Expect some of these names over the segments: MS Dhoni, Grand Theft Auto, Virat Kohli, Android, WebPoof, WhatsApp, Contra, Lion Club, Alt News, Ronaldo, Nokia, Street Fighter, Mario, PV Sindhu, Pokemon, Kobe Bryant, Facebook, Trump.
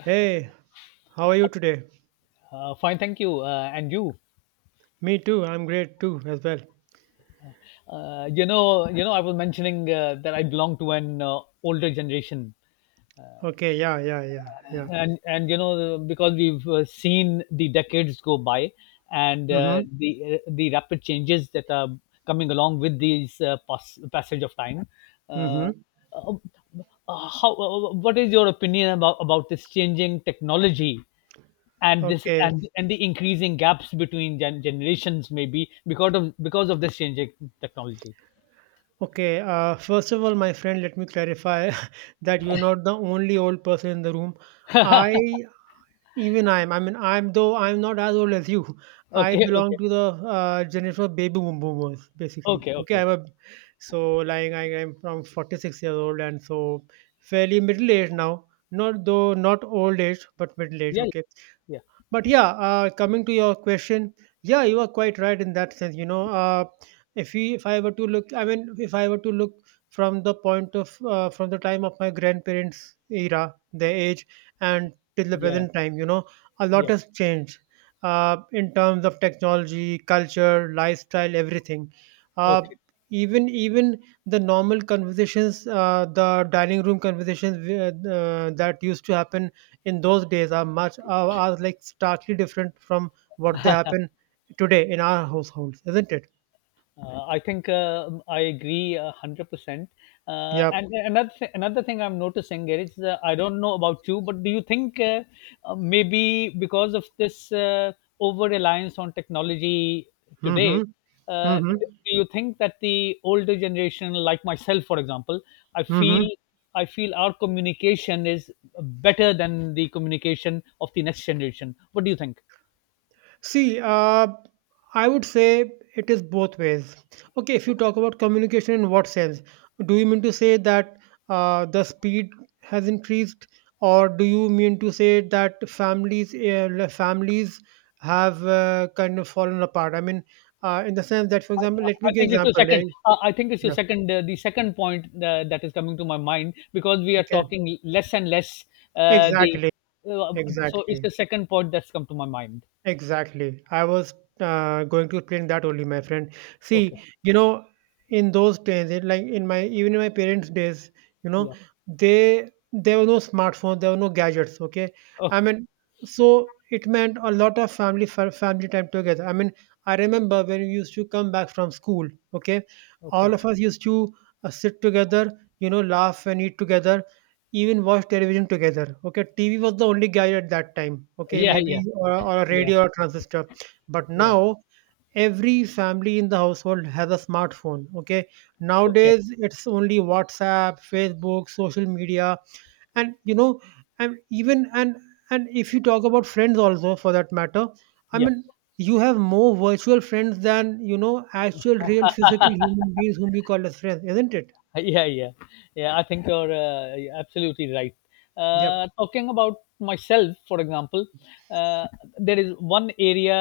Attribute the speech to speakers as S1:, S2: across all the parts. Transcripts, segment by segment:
S1: Hey, how are you today?
S2: Fine, thank you. And you,
S1: Me too. I'm great too as well.
S2: I was mentioning that I belong to an older generation,
S1: Okay, yeah, yeah, yeah, yeah.
S2: and because we've seen the decades go by, and
S1: Mm-hmm.
S2: the rapid changes that are coming along with these passage of time. Uh,
S1: Mm-hmm.
S2: uh, what is your opinion about this changing technology? And this
S1: Okay.
S2: and the increasing gaps between generations, maybe because of this changing technology.
S1: Okay. First of all, my friend, let me clarify that you're not the only old person in the room. I, Even I mean, I'm though I'm not as old as you. I
S2: Okay, okay,
S1: belong to the generation of boomers, basically.
S2: okay,
S1: Okay,
S2: okay.
S1: so like I'm from 46 years old and so fairly middle age now. Not though not old age, but middle age.
S2: Yeah,
S1: Okay,
S2: yeah,
S1: but yeah coming to your question, yeah, you are quite right in that sense, you know. If we if I were to look I mean if I were to look from the point of from the time of my grandparents era, their age, and till the
S2: yeah,
S1: present time, you know, a lot
S2: yeah.
S1: has changed in terms of technology, culture, lifestyle, everything. uh,
S2: Okay.
S1: even the normal conversations, the dining room conversations that used to happen in those days are are like starkly different from what they happen today in our households, isn't it?
S2: I think I agree 100%.
S1: Yep.
S2: And another thing I'm noticing is I don't know about you, but do you think, maybe because of this over reliance on technology today,
S1: Mm-hmm.
S2: uh,
S1: Mm-hmm.
S2: do you think that the older generation, like myself, for example, I feel
S1: Mm-hmm.
S2: I feel our communication is better than the communication of the next generation. What do you think?
S1: See, I would say it is both ways. Okay, if you talk about communication, in what sense? Do you mean to say that the speed has increased, or do you mean to say that families families have kind of fallen apart? I mean, in the sense that, for example, let me
S2: I
S1: give example.
S2: I think it's your
S1: Yeah,
S2: second. The second point that is coming to my mind, because we are
S1: okay.
S2: talking less and less. The
S1: Exactly.
S2: uh, so it's
S1: Exactly.
S2: the second point that's come to my mind.
S1: Exactly. I was going to explain that only, my friend.
S2: Okay.
S1: See, you know, in those days, like in my even in my parents' days, you know,
S2: Yeah.
S1: they there were no smartphones, there were no gadgets. Okay, I
S2: Okay.
S1: mean, so it meant a lot of family time together. I mean, I remember when we used to come back from school. Okay,
S2: Okay.
S1: all of us used to sit together, you know, laugh and eat together, even watch television together. Okay, TV was the only guide at that time. Okay,
S2: Yeah.
S1: maybe
S2: Yeah.
S1: or a
S2: Yeah.
S1: radio or transistor, but
S2: Yeah.
S1: now every family in the household has a smartphone. Okay,
S2: Okay.
S1: nowadays it's only WhatsApp, Facebook, social media, and you know, and and if you talk about friends also for that matter, I
S2: Yeah.
S1: mean you have more virtual friends than, you know, actual real physical human beings whom you call as friends, isn't it?
S2: Yeah, yeah, yeah. I think you're absolutely right.
S1: Yep.
S2: Talking about myself, for example, uh, there is one area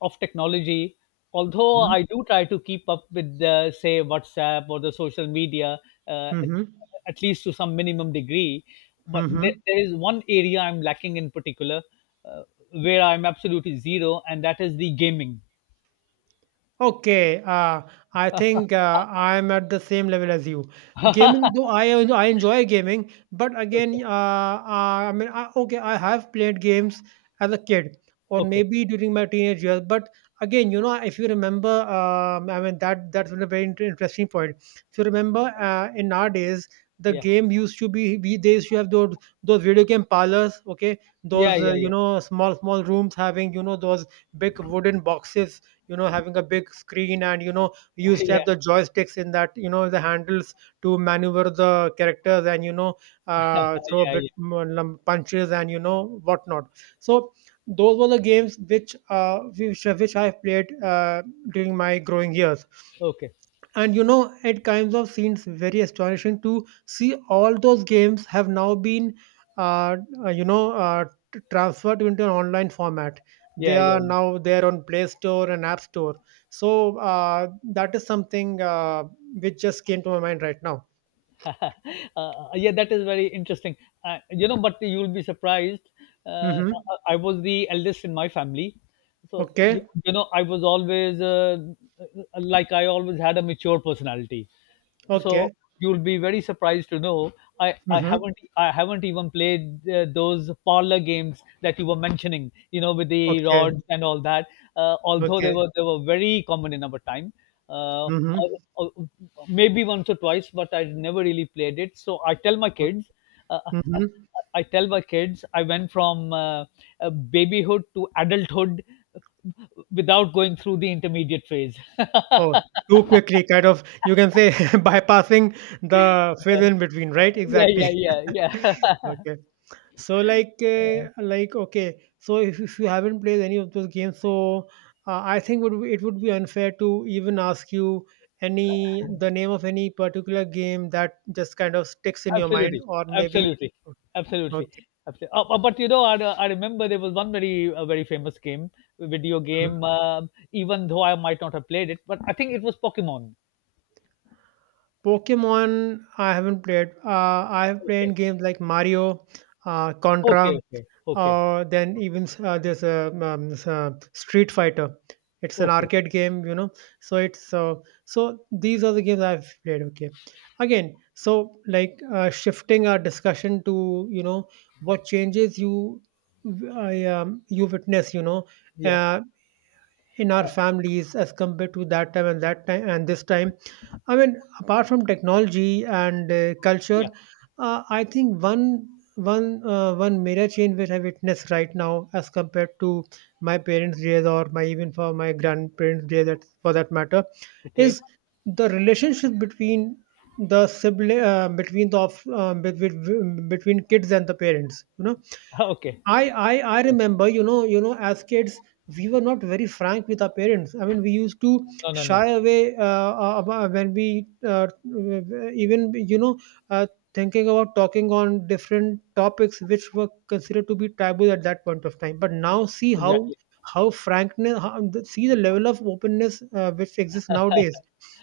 S2: of technology. Although
S1: Mm-hmm.
S2: I do try to keep up with, say, WhatsApp or the social media, uh, at, at least to some minimum degree, but
S1: Mm-hmm.
S2: there is one area I'm lacking in particular, uh, where I'm absolutely zero, and that is the gaming.
S1: Okay, I think I'm at the same level as you. Gaming, though I enjoy gaming, but again,
S2: Okay,
S1: I mean, okay, I have played games as a kid or
S2: okay.
S1: maybe during my teenage years. But again, you know, if you remember, I mean that's a very interesting point. If you remember, in our days, the
S2: Yeah,
S1: game used to be we they used to have those video game parlors. Okay,
S2: yeah,
S1: those
S2: yeah,
S1: you
S2: yeah.
S1: know small rooms having you know those big wooden boxes, you know, having a big screen and you know we used to have
S2: Yeah,
S1: the joysticks in that, you know, the handles to maneuver the characters and you know throw a
S2: yeah,
S1: bit
S2: yeah.
S1: more punches and you know whatnot. So those were the games which which I played during my growing years,
S2: Okay.
S1: and you know it kinds of seems very astonishing to see all those games have now been uh, uh, you know uh, transferred into an online format. They
S2: Yeah, yeah,
S1: are now there on Play Store and App Store. So that is something which just came to my mind right now.
S2: yeah. Yeah, that is very interesting. But you'll be surprised, uh,
S1: Mm-hmm.
S2: I was the eldest in my family, so
S1: Okay.
S2: you know I was always like I always had a mature personality. So
S1: Okay.
S2: you'll be very surprised to know, I
S1: Mm-hmm.
S2: haven't, I haven't even played those parlor games that you were mentioning. You know, with the
S1: Okay.
S2: rods and all that. Although they
S1: Okay.
S2: were they were very common in our time. Uh,
S1: Mm-hmm.
S2: or- or maybe once or twice, but I never really played it. So I tell my kids. Uh, I
S1: Mm-hmm.
S2: I tell my kids I went from, babyhood to adulthood without going through the intermediate phase.
S1: Oh, too quickly, kind of, you can say bypassing
S2: Yeah,
S1: the phase in between, right?
S2: yeah,
S1: Exactly.
S2: yeah, yeah.
S1: Okay. So like okay. So if you haven't played any of those games, so I think it would be unfair to even ask you any the name of any particular game that just kind of sticks in your mind,
S2: Absolutely,
S1: or maybe
S2: absolutely, absolutely,
S1: okay.
S2: absolutely. But you know, I remember there was one very famous game, video
S1: Mhm.
S2: game. Even though I might not have played it, but I think it was Pokemon.
S1: Pokemon, I haven't played. I have
S2: Okay,
S1: played games like Mario,
S2: okay,
S1: Contra.
S2: okay, okay,
S1: Then even there's a Street Fighter. It's an
S2: okay.
S1: arcade game, you know. So it's so these are the games I've played. Okay, again, so like shifting our discussion to you know what changes you you witness, you know,
S2: Yeah,
S1: uh, in our families as compared to that time and this time. I mean, apart from technology and culture,
S2: yeah.
S1: I think one major change which I witness right now, as compared to my parents' days or my even for my grandparents' days, that for that matter,
S2: Okay,
S1: is the relationship between the sibling between the of, between between kids and the parents. You know,
S2: okay.
S1: I
S2: Okay.
S1: remember, you know, as kids, we were not very frank with our parents. I mean, we used to
S2: No, no, no.
S1: shy away when we even, you know, uh, thinking about talking on different topics which were considered to be taboo at that point of time. But now, see
S2: Exactly.
S1: how frankness, how, see the level of openness which exists nowadays.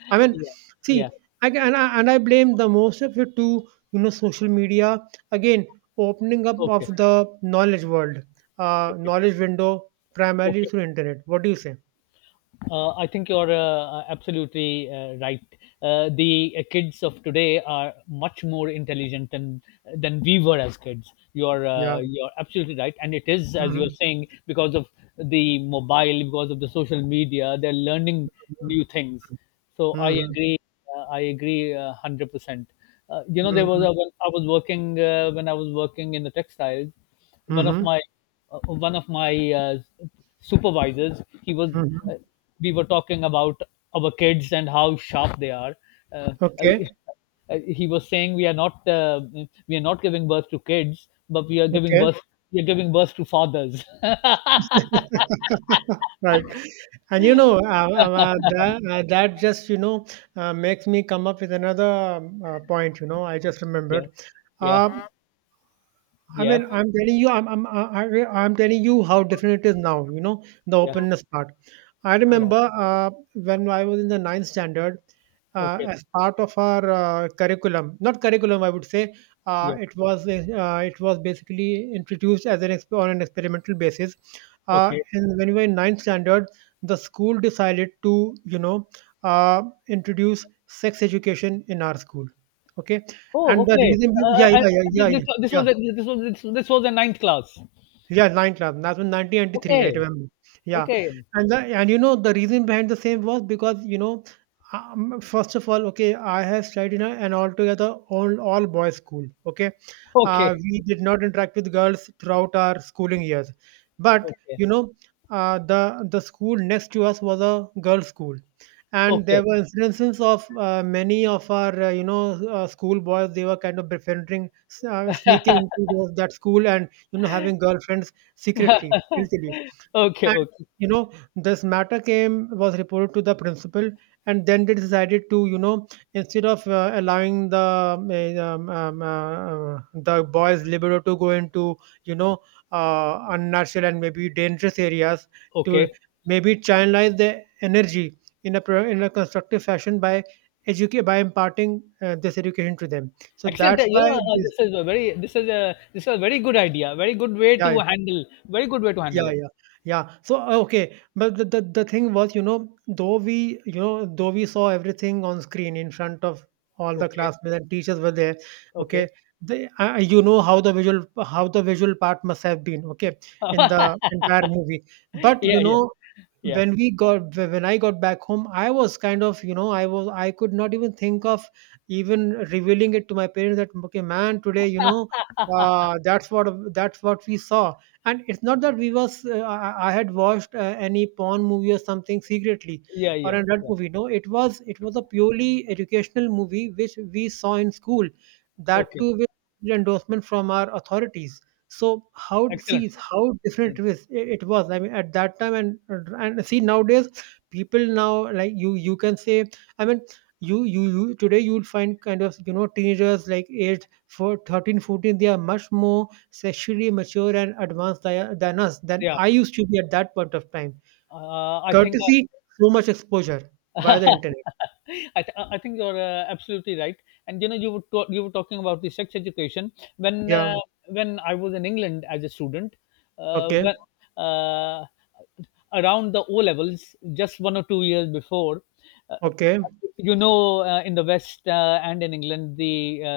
S1: I mean,
S2: Yeah, yeah.
S1: see, and and I blame the most of it to, you know, social media, again, opening up
S2: Okay,
S1: of the knowledge world,
S2: okay,
S1: knowledge window, primarily
S2: okay.
S1: through internet. What do you say?
S2: I think you're, absolutely, right. The kids of today are much more intelligent than we were as kids.
S1: Yeah.
S2: You're absolutely right, and it is, as you're
S1: Hmm.
S2: saying, because of the mobile, because of the social media, they're learning new things. So I
S1: Hmm.
S2: agree. I agree, 100%. You know, there was
S1: Hmm.
S2: when I was working, in the textiles, one of
S1: Hmm.
S2: my one of my supervisors. He was uh,
S1: Hmm.
S2: we were talking about our kids and how sharp they are. uh, I-
S1: Okay.
S2: he was saying we are not, we are not giving birth to kids, but
S1: Okay.
S2: we are giving birth to fathers.
S1: Right. And you know, that just you know makes me come up with another point. You know, I just
S2: Yeah,
S1: remembered uh,
S2: yeah,
S1: I
S2: yeah,
S1: mean, I'm telling you, I'm telling you how different it is now. You know the
S2: yeah,
S1: openness part. I
S2: yeah.
S1: remember when I was in the ninth standard,
S2: Okay,
S1: as part of our curriculum, not curriculum, I would say,
S2: yeah.
S1: it was basically introduced as an on an experimental basis.
S2: Okay.
S1: And when we were in ninth standard, the school decided to, you know, uh, introduce sex education in our school. Okay,
S2: Oh,
S1: and the
S2: okay.
S1: reason, yeah, yeah,
S2: I,
S1: yeah,
S2: this,
S1: yeah,
S2: this
S1: yeah,
S2: this
S1: yeah.
S2: was a, This was the ninth class.
S1: Yeah, Lion Club. That was 1993, I
S2: Okay,
S1: remember. Yeah,
S2: okay,
S1: and and you know the reason behind the same was because you know, first of all, okay, I have studied in an altogether all boys school. Okay,
S2: okay.
S1: we did not interact with girls throughout our schooling years, but
S2: Okay,
S1: you know, the school next to us was a girls' school, and
S2: okay,
S1: there were instances of many of our school boys, they were kind of befriending, sneaking into that school, and you know having girlfriends secretly, guiltily,
S2: okay,
S1: and
S2: okay,
S1: you know this matter came was reported to the principal, and then they decided to, you know, instead of allowing the um, eh, um, um, uh, uh, the boys libero to go into you know unnatural and maybe dangerous areas, to
S2: okay.
S1: maybe channelize their energy in in a constructive fashion by educate by imparting this education to them. So
S2: Actually,
S1: that's
S2: that,
S1: why this,
S2: this is a very good idea. Very good way
S1: yeah.
S2: to handle. Very good way to handle
S1: Yeah,
S2: it.
S1: yeah, yeah. So okay, but the thing was, you know, though we, you know, though we saw everything on screen in front of all the
S2: Okay,
S1: classmates and teachers were there. Okay,
S2: okay.
S1: they, you know how the visual part must have been. Okay, in the entire movie, but
S2: Yeah,
S1: you
S2: yeah,
S1: know,
S2: yeah,
S1: when when I got back home, I was kind of, you know, I was I could not even think of even revealing it to my parents that okay man today you know uh, that's what that's what we saw, and it's not that I had watched any porn movie or something secretly
S2: yeah,
S1: or
S2: yeah,
S1: an adult
S2: yeah.
S1: movie, no, it was it was a purely educational movie which we saw in school, that
S2: Okay,
S1: too with endorsement from our authorities. So how,
S2: excellent,
S1: see how different
S2: excellent.
S1: it was. It was. I mean, at that time and see nowadays, people now like you can say. I mean, you today you'll find kind of you know teenagers like age for 13, 14. They are much more sexually mature and advanced than us, than
S2: Yeah,
S1: I used to be at that point of time.
S2: I think.
S1: Courtesy, so much exposure via the internet.
S2: I think you're absolutely right. And you know, you were talking about the sex education, when uh,
S1: Yeah.
S2: when I was in England as a student,
S1: Okay.
S2: when uh, around the O levels, just 1 or 2 years before. Uh,
S1: Okay.
S2: you know, in the West and in England,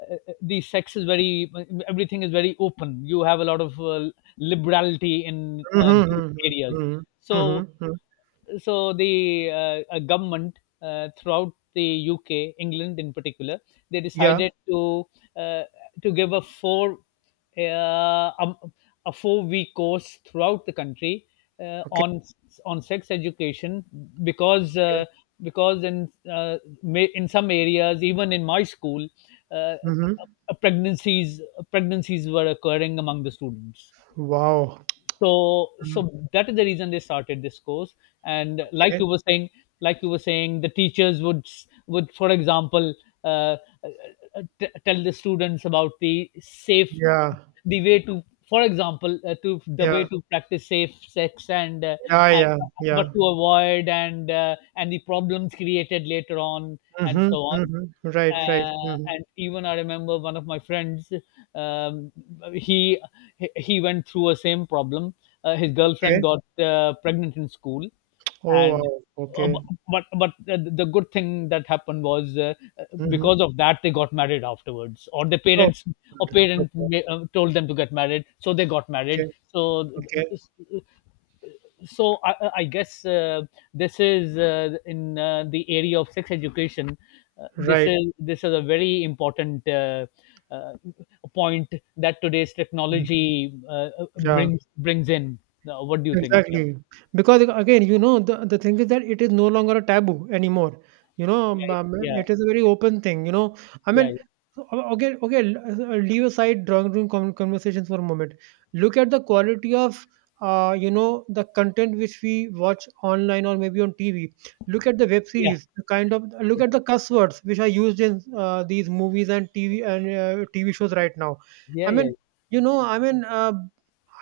S2: uh, the sex is very, everything is very open. You have a lot of liberality in
S1: Mm-hmm,
S2: these
S1: mm-hmm,
S2: areas.
S1: mm-hmm, mm-hmm.
S2: So
S1: Mm-hmm.
S2: so the government, throughout the UK, England in particular, they
S1: Yeah.
S2: decided uh, to give uh, um, a 4-week course throughout the country,
S1: Okay.
S2: on sex education, because uh,
S1: Okay.
S2: because in in some areas, even in my school, uh,
S1: Mm-hmm.
S2: uh, pregnancies pregnancies were occurring among the students.
S1: Wow.
S2: So
S1: Mm.
S2: that is the reason they started this course. And,
S1: Okay.
S2: like you were saying, the teachers would, for example, uh, uh, tell the students about
S1: Yeah,
S2: the way to, for example, to the way
S1: yeah,
S2: to practice safe sex, and uh,
S1: yeah,
S2: and
S1: yeah, yeah.
S2: what to avoid, and the problems created later on, and
S1: Mm-hmm,
S2: so on.
S1: mm-hmm. Right, right. Mm-hmm.
S2: And even I remember one of my friends. Um, he he went through a same problem. His girlfriend
S1: Okay.
S2: got pregnant in school,
S1: Oh,
S2: and
S1: wow. Okay.
S2: but the good thing that happened was,
S1: Mm-hmm.
S2: because of that they got married afterwards, or the
S1: Oh,
S2: parents or
S1: good.
S2: parents
S1: Okay,
S2: told them to get married, so they got married.
S1: okay,
S2: So
S1: okay.
S2: so I guess, this is in the area of sex education. This
S1: Right.
S2: is this is a very important, uh, point that today's
S1: Mm.
S2: technology
S1: Yeah.
S2: brings in. What do you think? Yeah,
S1: Exactly. Because again, you know, the thing is that it is no longer a taboo anymore.
S2: yeah,
S1: It is a very open thing. I
S2: yeah,
S1: mean,
S2: yeah,
S1: so, okay, okay. Leave aside drawing room conversations for a moment. Look at the quality of, the content which we watch online or maybe on TV. Look at the web
S2: yeah,
S1: series. The kind of look at the cuss words which are used in these movies and TV and TV shows right now.
S2: yeah,
S1: I
S2: yeah,
S1: mean, I mean,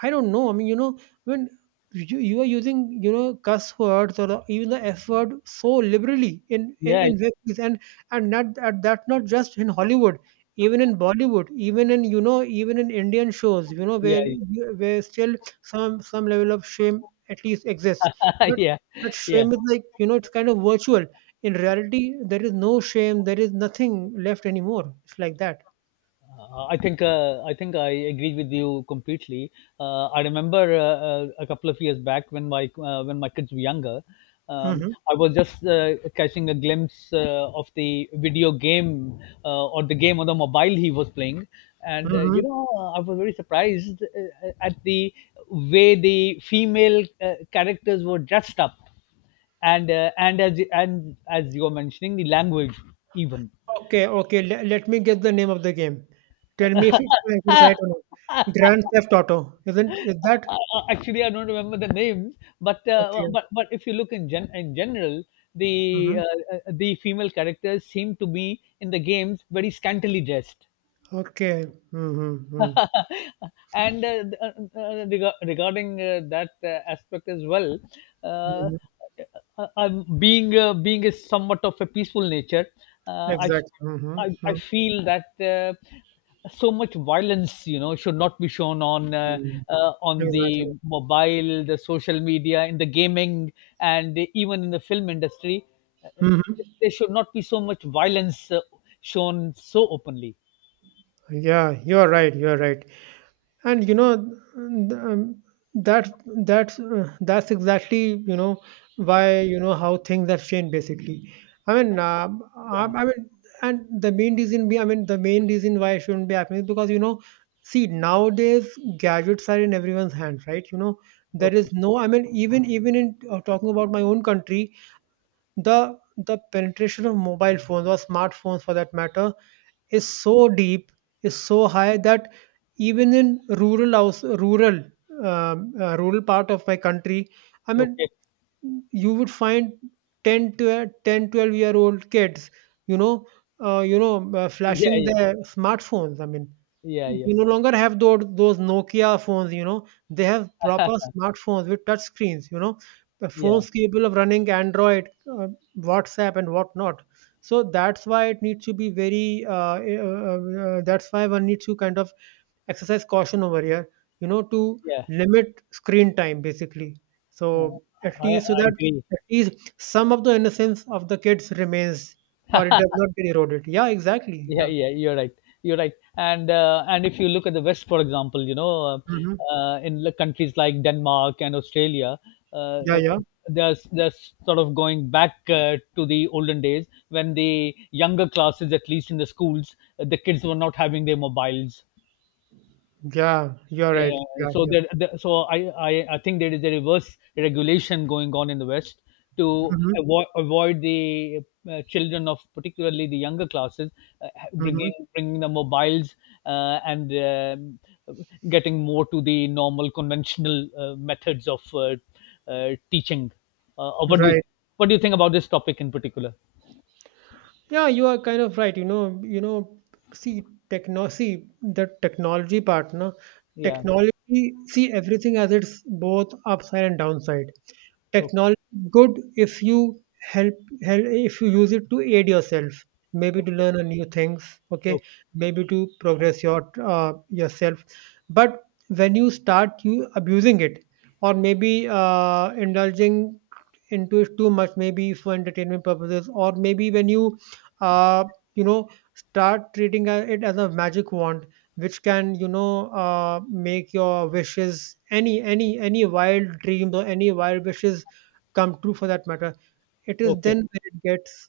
S1: I don't know. I mean. I mean, you are using cuss words or even the f word so liberally in
S2: yeah,
S1: in,
S2: yeah, yeah,
S1: in web series and not that not just in Hollywood, even in Bollywood, even in even in Indian shows,
S2: yeah,
S1: where where still some level of shame at least exists. But
S2: yeah, yeah,
S1: that
S2: yeah.
S1: shame is like it's kind of virtual. In reality there is no shame, there is nothing left anymore. It's like that.
S2: I think I agree with you completely. I remember, a couple of years back when my kids were younger. um,
S1: Hmm.
S2: I was just catching a glimpse of the video game, or the game on the mobile he was playing, and you know, I was very surprised at the way the female characters were dressed up, and as you were mentioning, the language, even.
S1: Okay, okay. Le Let me guess the name of the game. Tell me if it's right or not. Grand Theft Auto,
S2: I,
S1: isn't is that?
S2: I- Actually, I don't remember the names, but
S1: Okay.
S2: if you look in gen in general,
S1: Hmm.
S2: the female characters seem to be in the games very scantily dressed.
S1: Okay. Hmm, hmm, hmm.
S2: And regarding that aspect as well, uh, uh, I'm being being a somewhat of a peaceful nature, uh, I,
S1: Exactly. Hmm,
S2: I
S1: hmm.
S2: feel that so much violence, should not be shown on the
S1: Exactly.
S2: mobile, the social media, in the gaming, and even in the film industry. Uh,
S1: Hmm.
S2: there should not be so much violence shown so openly.
S1: Yeah, you're right. You're right. And that that's exactly you know why how things have changed, basically. i mean uh, i
S2: Yeah.
S1: I mean And the main reason be I mean the main reason why it shouldn't be happening is because see, nowadays gadgets are in everyone's hands, right? There
S2: Okay,
S1: is no. I mean, even in, talking about my own country, the the penetration of mobile phones or smartphones, for that matter, is so deep, is so high that even in rural house, rural, rural part of my country, I
S2: okay.
S1: mean, you would find 10 to 10, 12-year old kids, you know,
S2: Yeah,
S1: flashing
S2: yeah,
S1: their smartphones. I mean,
S2: yeah, yeah,
S1: we no longer have those Nokia phones. They have proper smartphones with touch screens, the
S2: yeah,
S1: phones capable of running Android, WhatsApp, and whatnot. So that's why it needs to be very. That's why one needs to kind of exercise caution over here, to
S2: yeah.
S1: limit screen time basically.
S2: Uh,
S1: So at
S2: I
S1: least so that
S2: agree.
S1: at least some of the innocence of the kids remains, or it does not get eroded. Yeah, exactly.
S2: Yeah,
S1: Yeah.
S2: yeah, you're right. You're right. And if you look at the West, for example, you know,
S1: Hmm.
S2: in the countries like Denmark and Australia,
S1: Yeah,
S2: uh, uh,
S1: yeah.
S2: there's sort of going back to the olden days, when the younger classes, at least in the schools, the kids were not having their mobiles.
S1: Yeah, you're right.
S2: Yeah,
S1: Yeah,
S2: so
S1: yeah.
S2: I think there is a reverse regulation going on in the West to
S1: Hmm,
S2: avoid the children of particularly the younger classes,
S1: hmm.
S2: bringing the mobiles, and getting more to the normal conventional methods of, teaching. Or what do you,
S1: Right.
S2: think about this topic in particular?
S1: Yeah, you are kind of right. See, techno see the technology part, no?
S2: Yeah.
S1: Technology, see everything as its both upside and downside.
S2: Okay.
S1: Technology is good if you help, use it to aid yourself, maybe to learn a new things, okay,
S2: Okay.
S1: maybe to progress yourself. But when you start you abusing it, or maybe indulging into it too much, maybe for entertainment purposes, or maybe when you uh, you know start treating it as a magic wand which can make your wishes, any wild dreams or any wild wishes come true, for that matter. It is
S2: Okay.
S1: then when it gets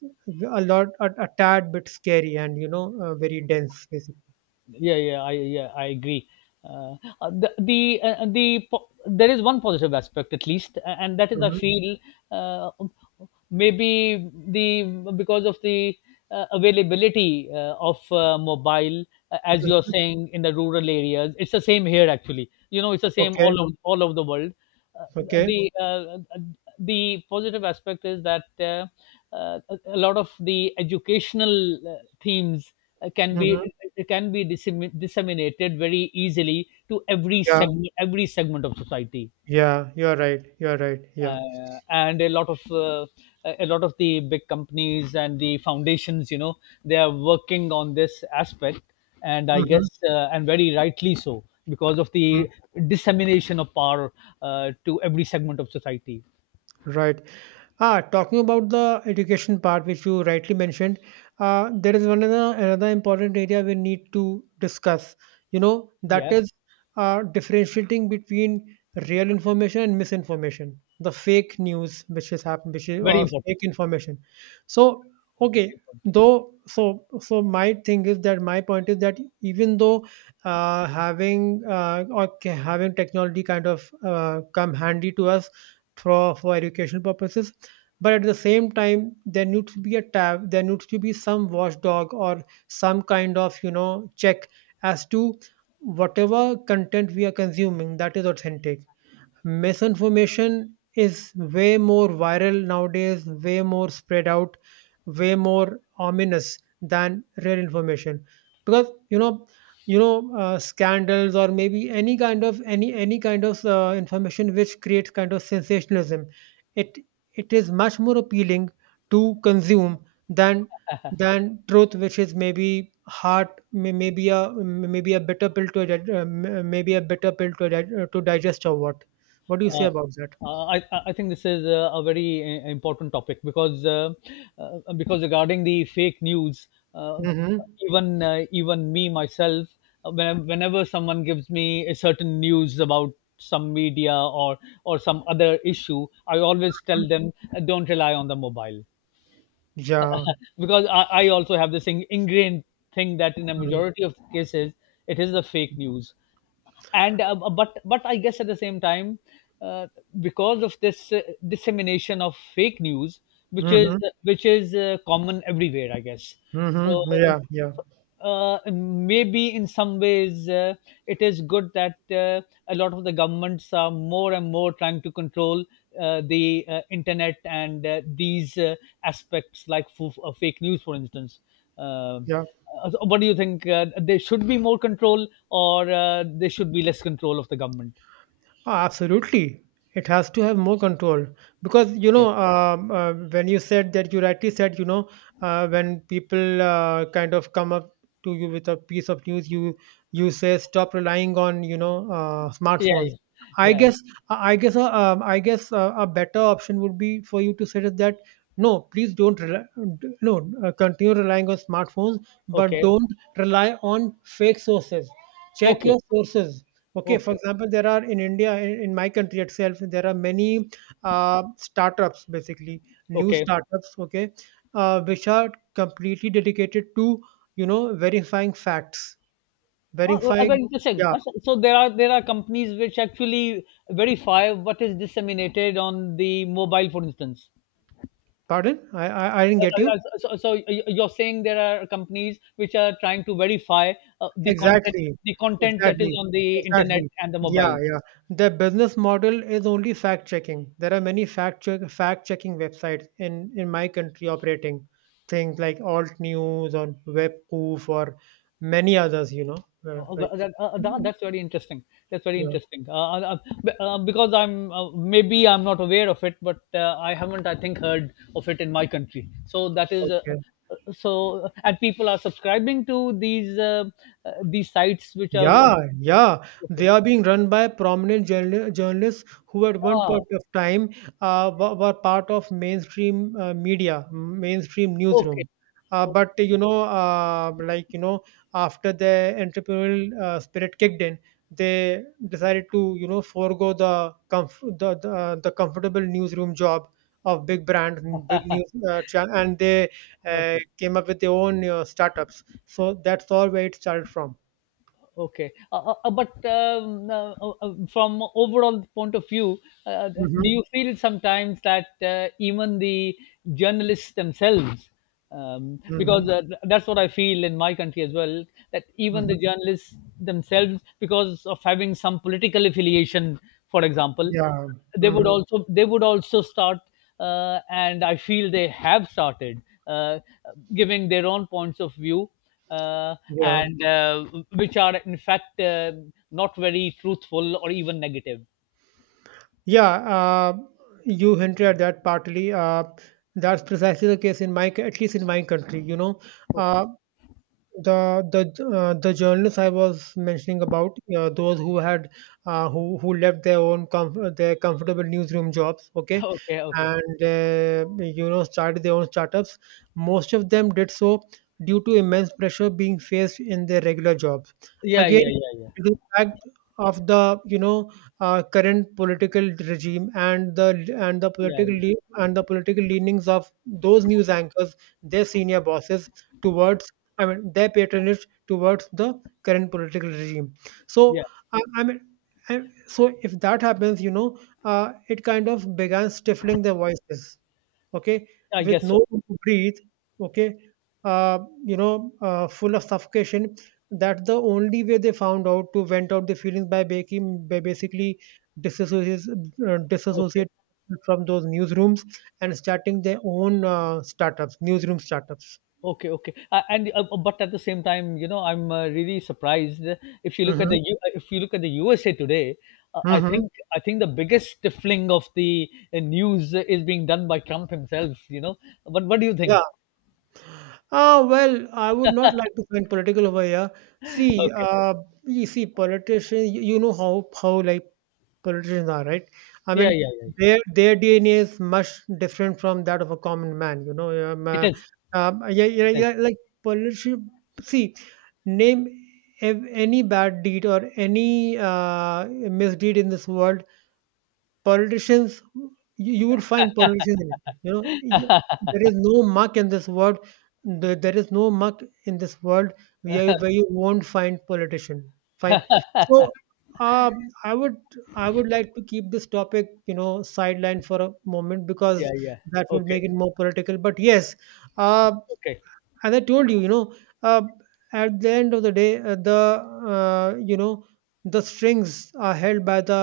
S1: a lot, a tad bit scary and very dense basically.
S2: Yeah, yeah. I agree. uh, there is one positive aspect, at least, and that is, I
S1: Hmm.
S2: feel, uh, maybe the because of the availability of mobile, as you're saying, in the rural areas. It's the same here, actually, you know, it's the same
S1: Okay,
S2: all of all over the world. uh,
S1: okay.
S2: the uh, the positive aspect is that, uh, a lot of the educational themes, uh, can
S1: Hmm.
S2: be can be disseminated very easily to every
S1: Yeah,
S2: segment, of society.
S1: yeah, you're right. You're right. Yeah.
S2: And a lot of, the big companies and the foundations, you know, they are working on this aspect, and I
S1: Hmm.
S2: guess, and very rightly so, because of the dissemination of power to every segment of society.
S1: Right. Ah, talking about the education part, which you rightly mentioned, there is another important area we need to discuss. That
S2: Yeah,
S1: is differentiating between real information and misinformation, the fake news which has happened, which is,
S2: very
S1: or
S2: important.
S1: fake information. So,
S2: Very
S1: okay,
S2: important.
S1: though, so my thing is that, my point is that even though having having technology kind of come handy to us for educational purposes, but at the same time there needs to be a tab, there needs to be some watchdog or some kind of check as to whatever content we are consuming that is authentic. Misinformation is way more viral nowadays, way more spread out, way more ominous than real information. Because scandals or maybe any kind of any kind of information which creates kind of sensationalism. It it is much more appealing to consume than truth, which is maybe hard, maybe a maybe a bitter pill to dig- maybe a bitter pill to to digest or what. What do you say
S2: Uh,
S1: about that?
S2: I think this is a very important topic because regarding the fake news, uh,
S1: Mhm.
S2: even even me myself, whenever someone gives me a certain news about some media or some other issue, I always tell
S1: Mm.
S2: them don't rely on the mobile.
S1: Yeah.
S2: Because I also have this thing, ingrained thing that in a
S1: Mhm.
S2: majority of cases it is the fake news. And uh, but but I guess at the same time, uh, because of this dissemination of fake news which is
S1: Mhm.
S2: common everywhere I guess.
S1: Mhm.
S2: so uh,
S1: Yeah, yeah,
S2: Maybe in some ways it is good that a lot of the governments are more and more trying to control the internet and these aspects like fake news, for instance. Um,
S1: yeah.
S2: so what do you think, there should be more control or there should be less control of the government?
S1: Oh, absolutely. It has to have more control because
S2: Yeah,
S1: when you said that, you rightly said, when people kind of come up to you with a piece of news, you say stop relying on
S2: yeah,
S1: smartphones.
S2: yeah,
S1: I
S2: yeah.
S1: guess I guess a better option would be for you to suggest that, no, please don't rely, d- no continue relying on smartphones, but
S2: Okay,
S1: don't rely on fake sources. Check
S2: okay,
S1: your sources. Okay, for
S2: okay,
S1: example, there are, in India, in, my country itself, there are many startups, basically new
S2: okay.
S1: startups. Okay, which are completely dedicated to verifying facts,
S2: Oh, very
S1: verifying.
S2: interesting.
S1: Yeah,
S2: So there are companies which actually verify what is disseminated on the mobile, for instance.
S1: pardon, I didn't get
S2: Uh, uh,
S1: you.
S2: so you're saying there are companies which are trying to verify the content,
S1: Exactly,
S2: the content that is
S1: exactly,
S2: on the internet
S1: exactly.
S2: and the
S1: Yeah,
S2: mobile.
S1: yeah. The business model is only fact checking. There are many fact checking websites in my country operating, things like Alt News or WebPoof or many others.
S2: Oh,
S1: Like.
S2: that's very interesting. That's very
S1: Yeah,
S2: interesting. Uh, uh, b- because I'm maybe I'm not aware of it, but I haven't, I think, heard of it in my country. So that is uh,
S1: okay.
S2: uh, so, uh, and people are subscribing to these sites which are
S1: Yeah, yeah.
S2: okay.
S1: They are being run by prominent journalists who, at one
S2: Ah,
S1: point of time, were part of mainstream media, mainstream
S2: okay.
S1: newsroom. But like, after the entrepreneurial spirit kicked in, they decided to forego the comfortable newsroom job of big brands and big news, and they
S2: Okay.
S1: came up with their own startups. So that's all where it started from.
S2: Okay, but from overall point of view, do you feel sometimes that even the journalists themselves,
S1: Mhm,
S2: because that's what I feel in my country as well, that even
S1: mhm.
S2: the journalists themselves, because of having some political affiliation, for example,
S1: Yeah. Mhm.
S2: they would also start, and I feel they have started uh, giving their own points of view, uh,
S1: Yeah.
S2: and which are in fact not very truthful or even negative.
S1: Yeah. Uh, you hinted at that partly. That's precisely the case in my, at least in my country.
S2: Okay,
S1: Uh, the journalists I was mentioning about, those who had who left their own their comfortable newsroom jobs, okay,
S2: okay, okay.
S1: and started their own startups. Most of them did so due to immense pressure being faced in their regular jobs.
S2: Yeah, yeah,
S1: Again,
S2: yeah, yeah,
S1: due to the fact of the current political regime and the
S2: yeah, yeah.
S1: political leanings of those news anchors, their senior bosses towards, I mean, their patronage towards the current political regime. So,
S2: Yeah.
S1: I mean, so if that happens, it kind of began stifling their voices, okay,
S2: I
S1: with
S2: guess so.
S1: no room to breathe, okay, full of suffocation. That the only way they found out to vent out the feelings, by basically disassociate,
S2: Okay,
S1: disassociate from those newsrooms and starting their own startups, newsroom startups.
S2: okay, okay. And but at the same time, you know, I'm really surprised if you look at the
S1: Mm-hmm.
S2: U- if you look at the USA today. Uh, I
S1: Mm-hmm.
S2: think I think the biggest stifling of the news is being done by Trump himself. You know, but what do you
S1: Yeah.
S2: think?
S1: Ah, well, I would not like to find political over here. See,
S2: Okay,
S1: you see, politicians, you know how like politicians are, right? I
S2: yeah,
S1: mean,
S2: yeah, yeah.
S1: their DNA is much different from that of a common man.
S2: It is.
S1: Yeah, yeah,
S2: It is.
S1: yeah, like politician. See, name any bad deed or any misdeed in this world, politicians, you would find politicians elected. You, there is no muck in this world, there is no muck in this world, where you won't find politician. Fine. So, uh, i would I would like to keep this topic sideline for a moment
S2: Yeah,
S1: because
S2: yeah.
S1: that would
S2: Okay.
S1: make it more political, but yes. uh,
S2: Okay.
S1: as I told you, you know uh, at the end of the day, the you know the strings are held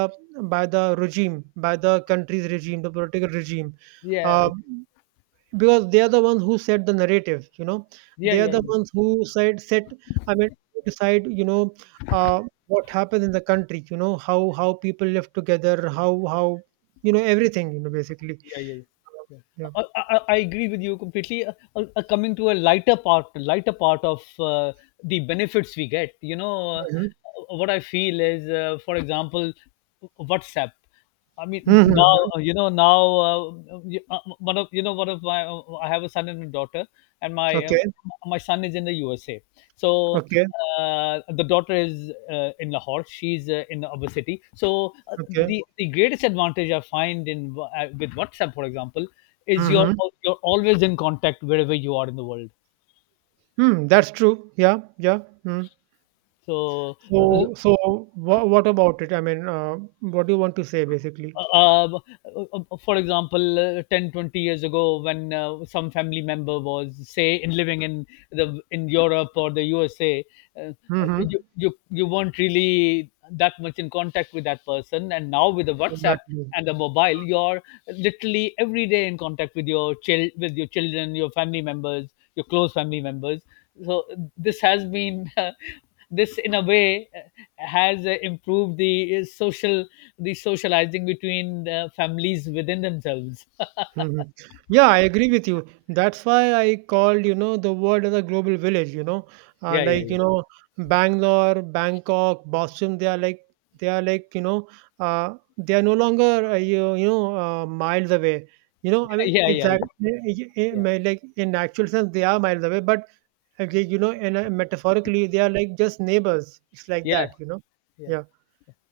S1: by the regime, by the country's regime, the political regime.
S2: Yeah.
S1: uh,
S2: Okay.
S1: because they are the ones who set the narrative,
S2: Yeah.
S1: they are
S2: Yeah. Yeah.
S1: the ones who set set I mean decide, uh, what happens in the country, how people live together, how how everything, basically.
S2: Yeah. Yeah. Yeah.
S1: Yeah.
S2: I agree with you completely. Coming to a lighter part of the benefits we get. You know,
S1: Hmm,
S2: what I feel is, for example, WhatsApp. I mean, now
S1: hmm.
S2: you know now one of you know one of my I have a son and a daughter, and
S1: Okay,
S2: my son is in the USA. So
S1: okay,
S2: the daughter is in Lahore. She's in our city. So uh,
S1: okay.
S2: the the greatest advantage I find in with WhatsApp, for example, is
S1: Hmm.
S2: you're always in contact wherever you are in the world.
S1: Hmm, that's true. Yeah, yeah. Hmm.
S2: So uh,
S1: So, what about it? I mean, what do you want to say basically?
S2: for example, 10, 20 years ago, when some family member was, say, in living in the in Europe or the USA, uh,
S1: Mm-hmm.
S2: you you weren't really that much in contact with that person, and now with the WhatsApp
S1: Exactly.
S2: and the mobile, you're literally every day in contact with your child, with your children, your family members, your close family members. So this has been this in a way has improved the socializing between the families within themselves.
S1: Hmm. Yeah, I agree with you. That's why I called, the world as a global village,
S2: Yeah, yeah,
S1: like,
S2: yeah.
S1: Bangalore, Bangkok, Boston, they are like, they are no longer, miles away. I mean,
S2: Yeah, yeah, yeah,
S1: exactly,
S2: yeah,
S1: like in actual sense, they are miles away, but okay, and metaphorically, they are like just neighbors. It's like
S2: yeah,
S1: that.
S2: yeah.
S1: Yeah.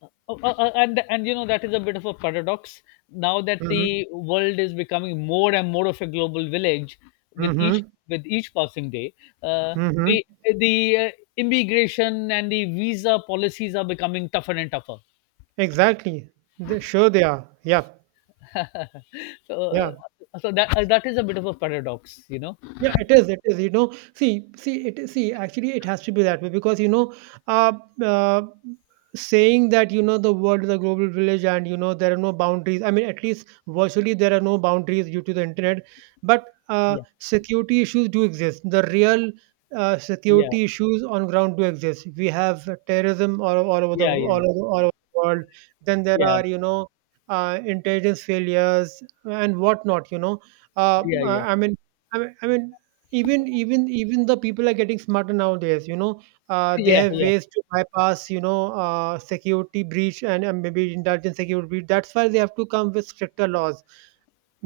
S2: Oh, oh, oh, and you know that is a bit of a paradox now that
S1: Mm-hmm.
S2: the world is becoming more and more of a global village with each
S1: Mm-hmm.
S2: with each passing day. uh,
S1: Mm-hmm.
S2: the the uh, immigration and the visa policies are becoming tougher and tougher.
S1: Exactly. They, sure, they are. Yeah.
S2: so uh,
S1: Yeah.
S2: so that that is a bit of a paradox, you know.
S1: Yeah, it is. It is. See. Actually, it has to be that way because uh, uh, saying that the world is a global village and there are no boundaries. I mean, at least virtually there are no boundaries due to the internet. But
S2: Yeah,
S1: security issues do exist. The real
S2: yeah,
S1: security issues on ground do exist. We have terrorism
S2: yeah, yeah,
S1: all over the world. Then there
S2: yeah,
S1: are intelligence failures and whatnot.
S2: yeah, yeah.
S1: I mean. I mean, even the people are getting smarter nowadays, they
S2: Yeah,
S1: have
S2: yeah.
S1: ways to bypass security breach and maybe intelligence security breach. That's why they have to come with stricter laws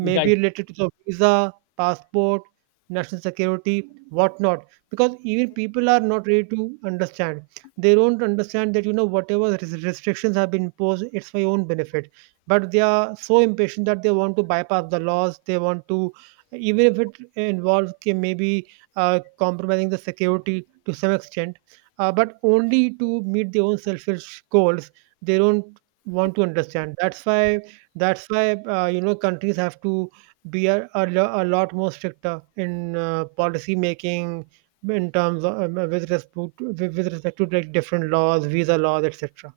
S2: You're right.
S1: related to the visa, passport, national security, whatnot. Because even people are not ready to understand. They don't understand that whatever restrictions have been imposed, it's for your own benefit. But they are so impatient that they want to bypass the laws. They want to, even if it involves, okay, maybe compromising the security to some extent, but only to meet their own selfish goals. They don't want to understand. That's why countries have to be a lot more stricter in policy making in terms of with respect to, with respect to, like, different laws, visa laws, etc.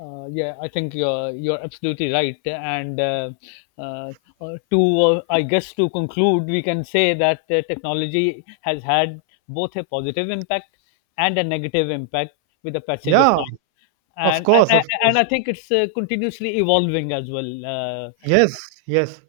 S2: Uh, yeah i think you're absolutely right. And uh, uh, uh, to uh, i guess to conclude we can say that technology has had both a positive impact and a negative impact with the passage of
S1: Yeah,
S2: time.
S1: of
S2: and
S1: course,
S2: and,
S1: of
S2: and
S1: course.
S2: i think it's continuously evolving as well. uh,
S1: Yes, yes.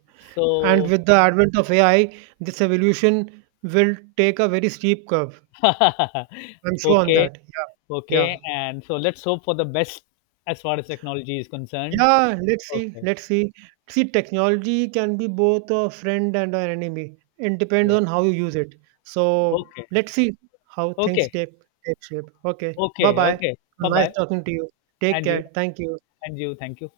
S1: And
S2: so
S1: with the advent of AI, this evolution will take a very steep curve. I'm sure on
S2: okay,
S1: that. Yeah, yeah.
S2: okay. And so let's hope for the best as far as technology is concerned.
S1: Yeah, let's see.
S2: Okay,
S1: Let's see. See, technology can be both a friend and an enemy. It depends
S2: yeah.
S1: on how you use it. So
S2: Okay,
S1: let's see how things
S2: okay,
S1: take shape. Okay. Bye
S2: okay,
S1: bye.
S2: okay. Bye
S1: Nice
S2: bye.
S1: talking to you. Take
S2: And you,
S1: care. Thank you.
S2: and you, thank you.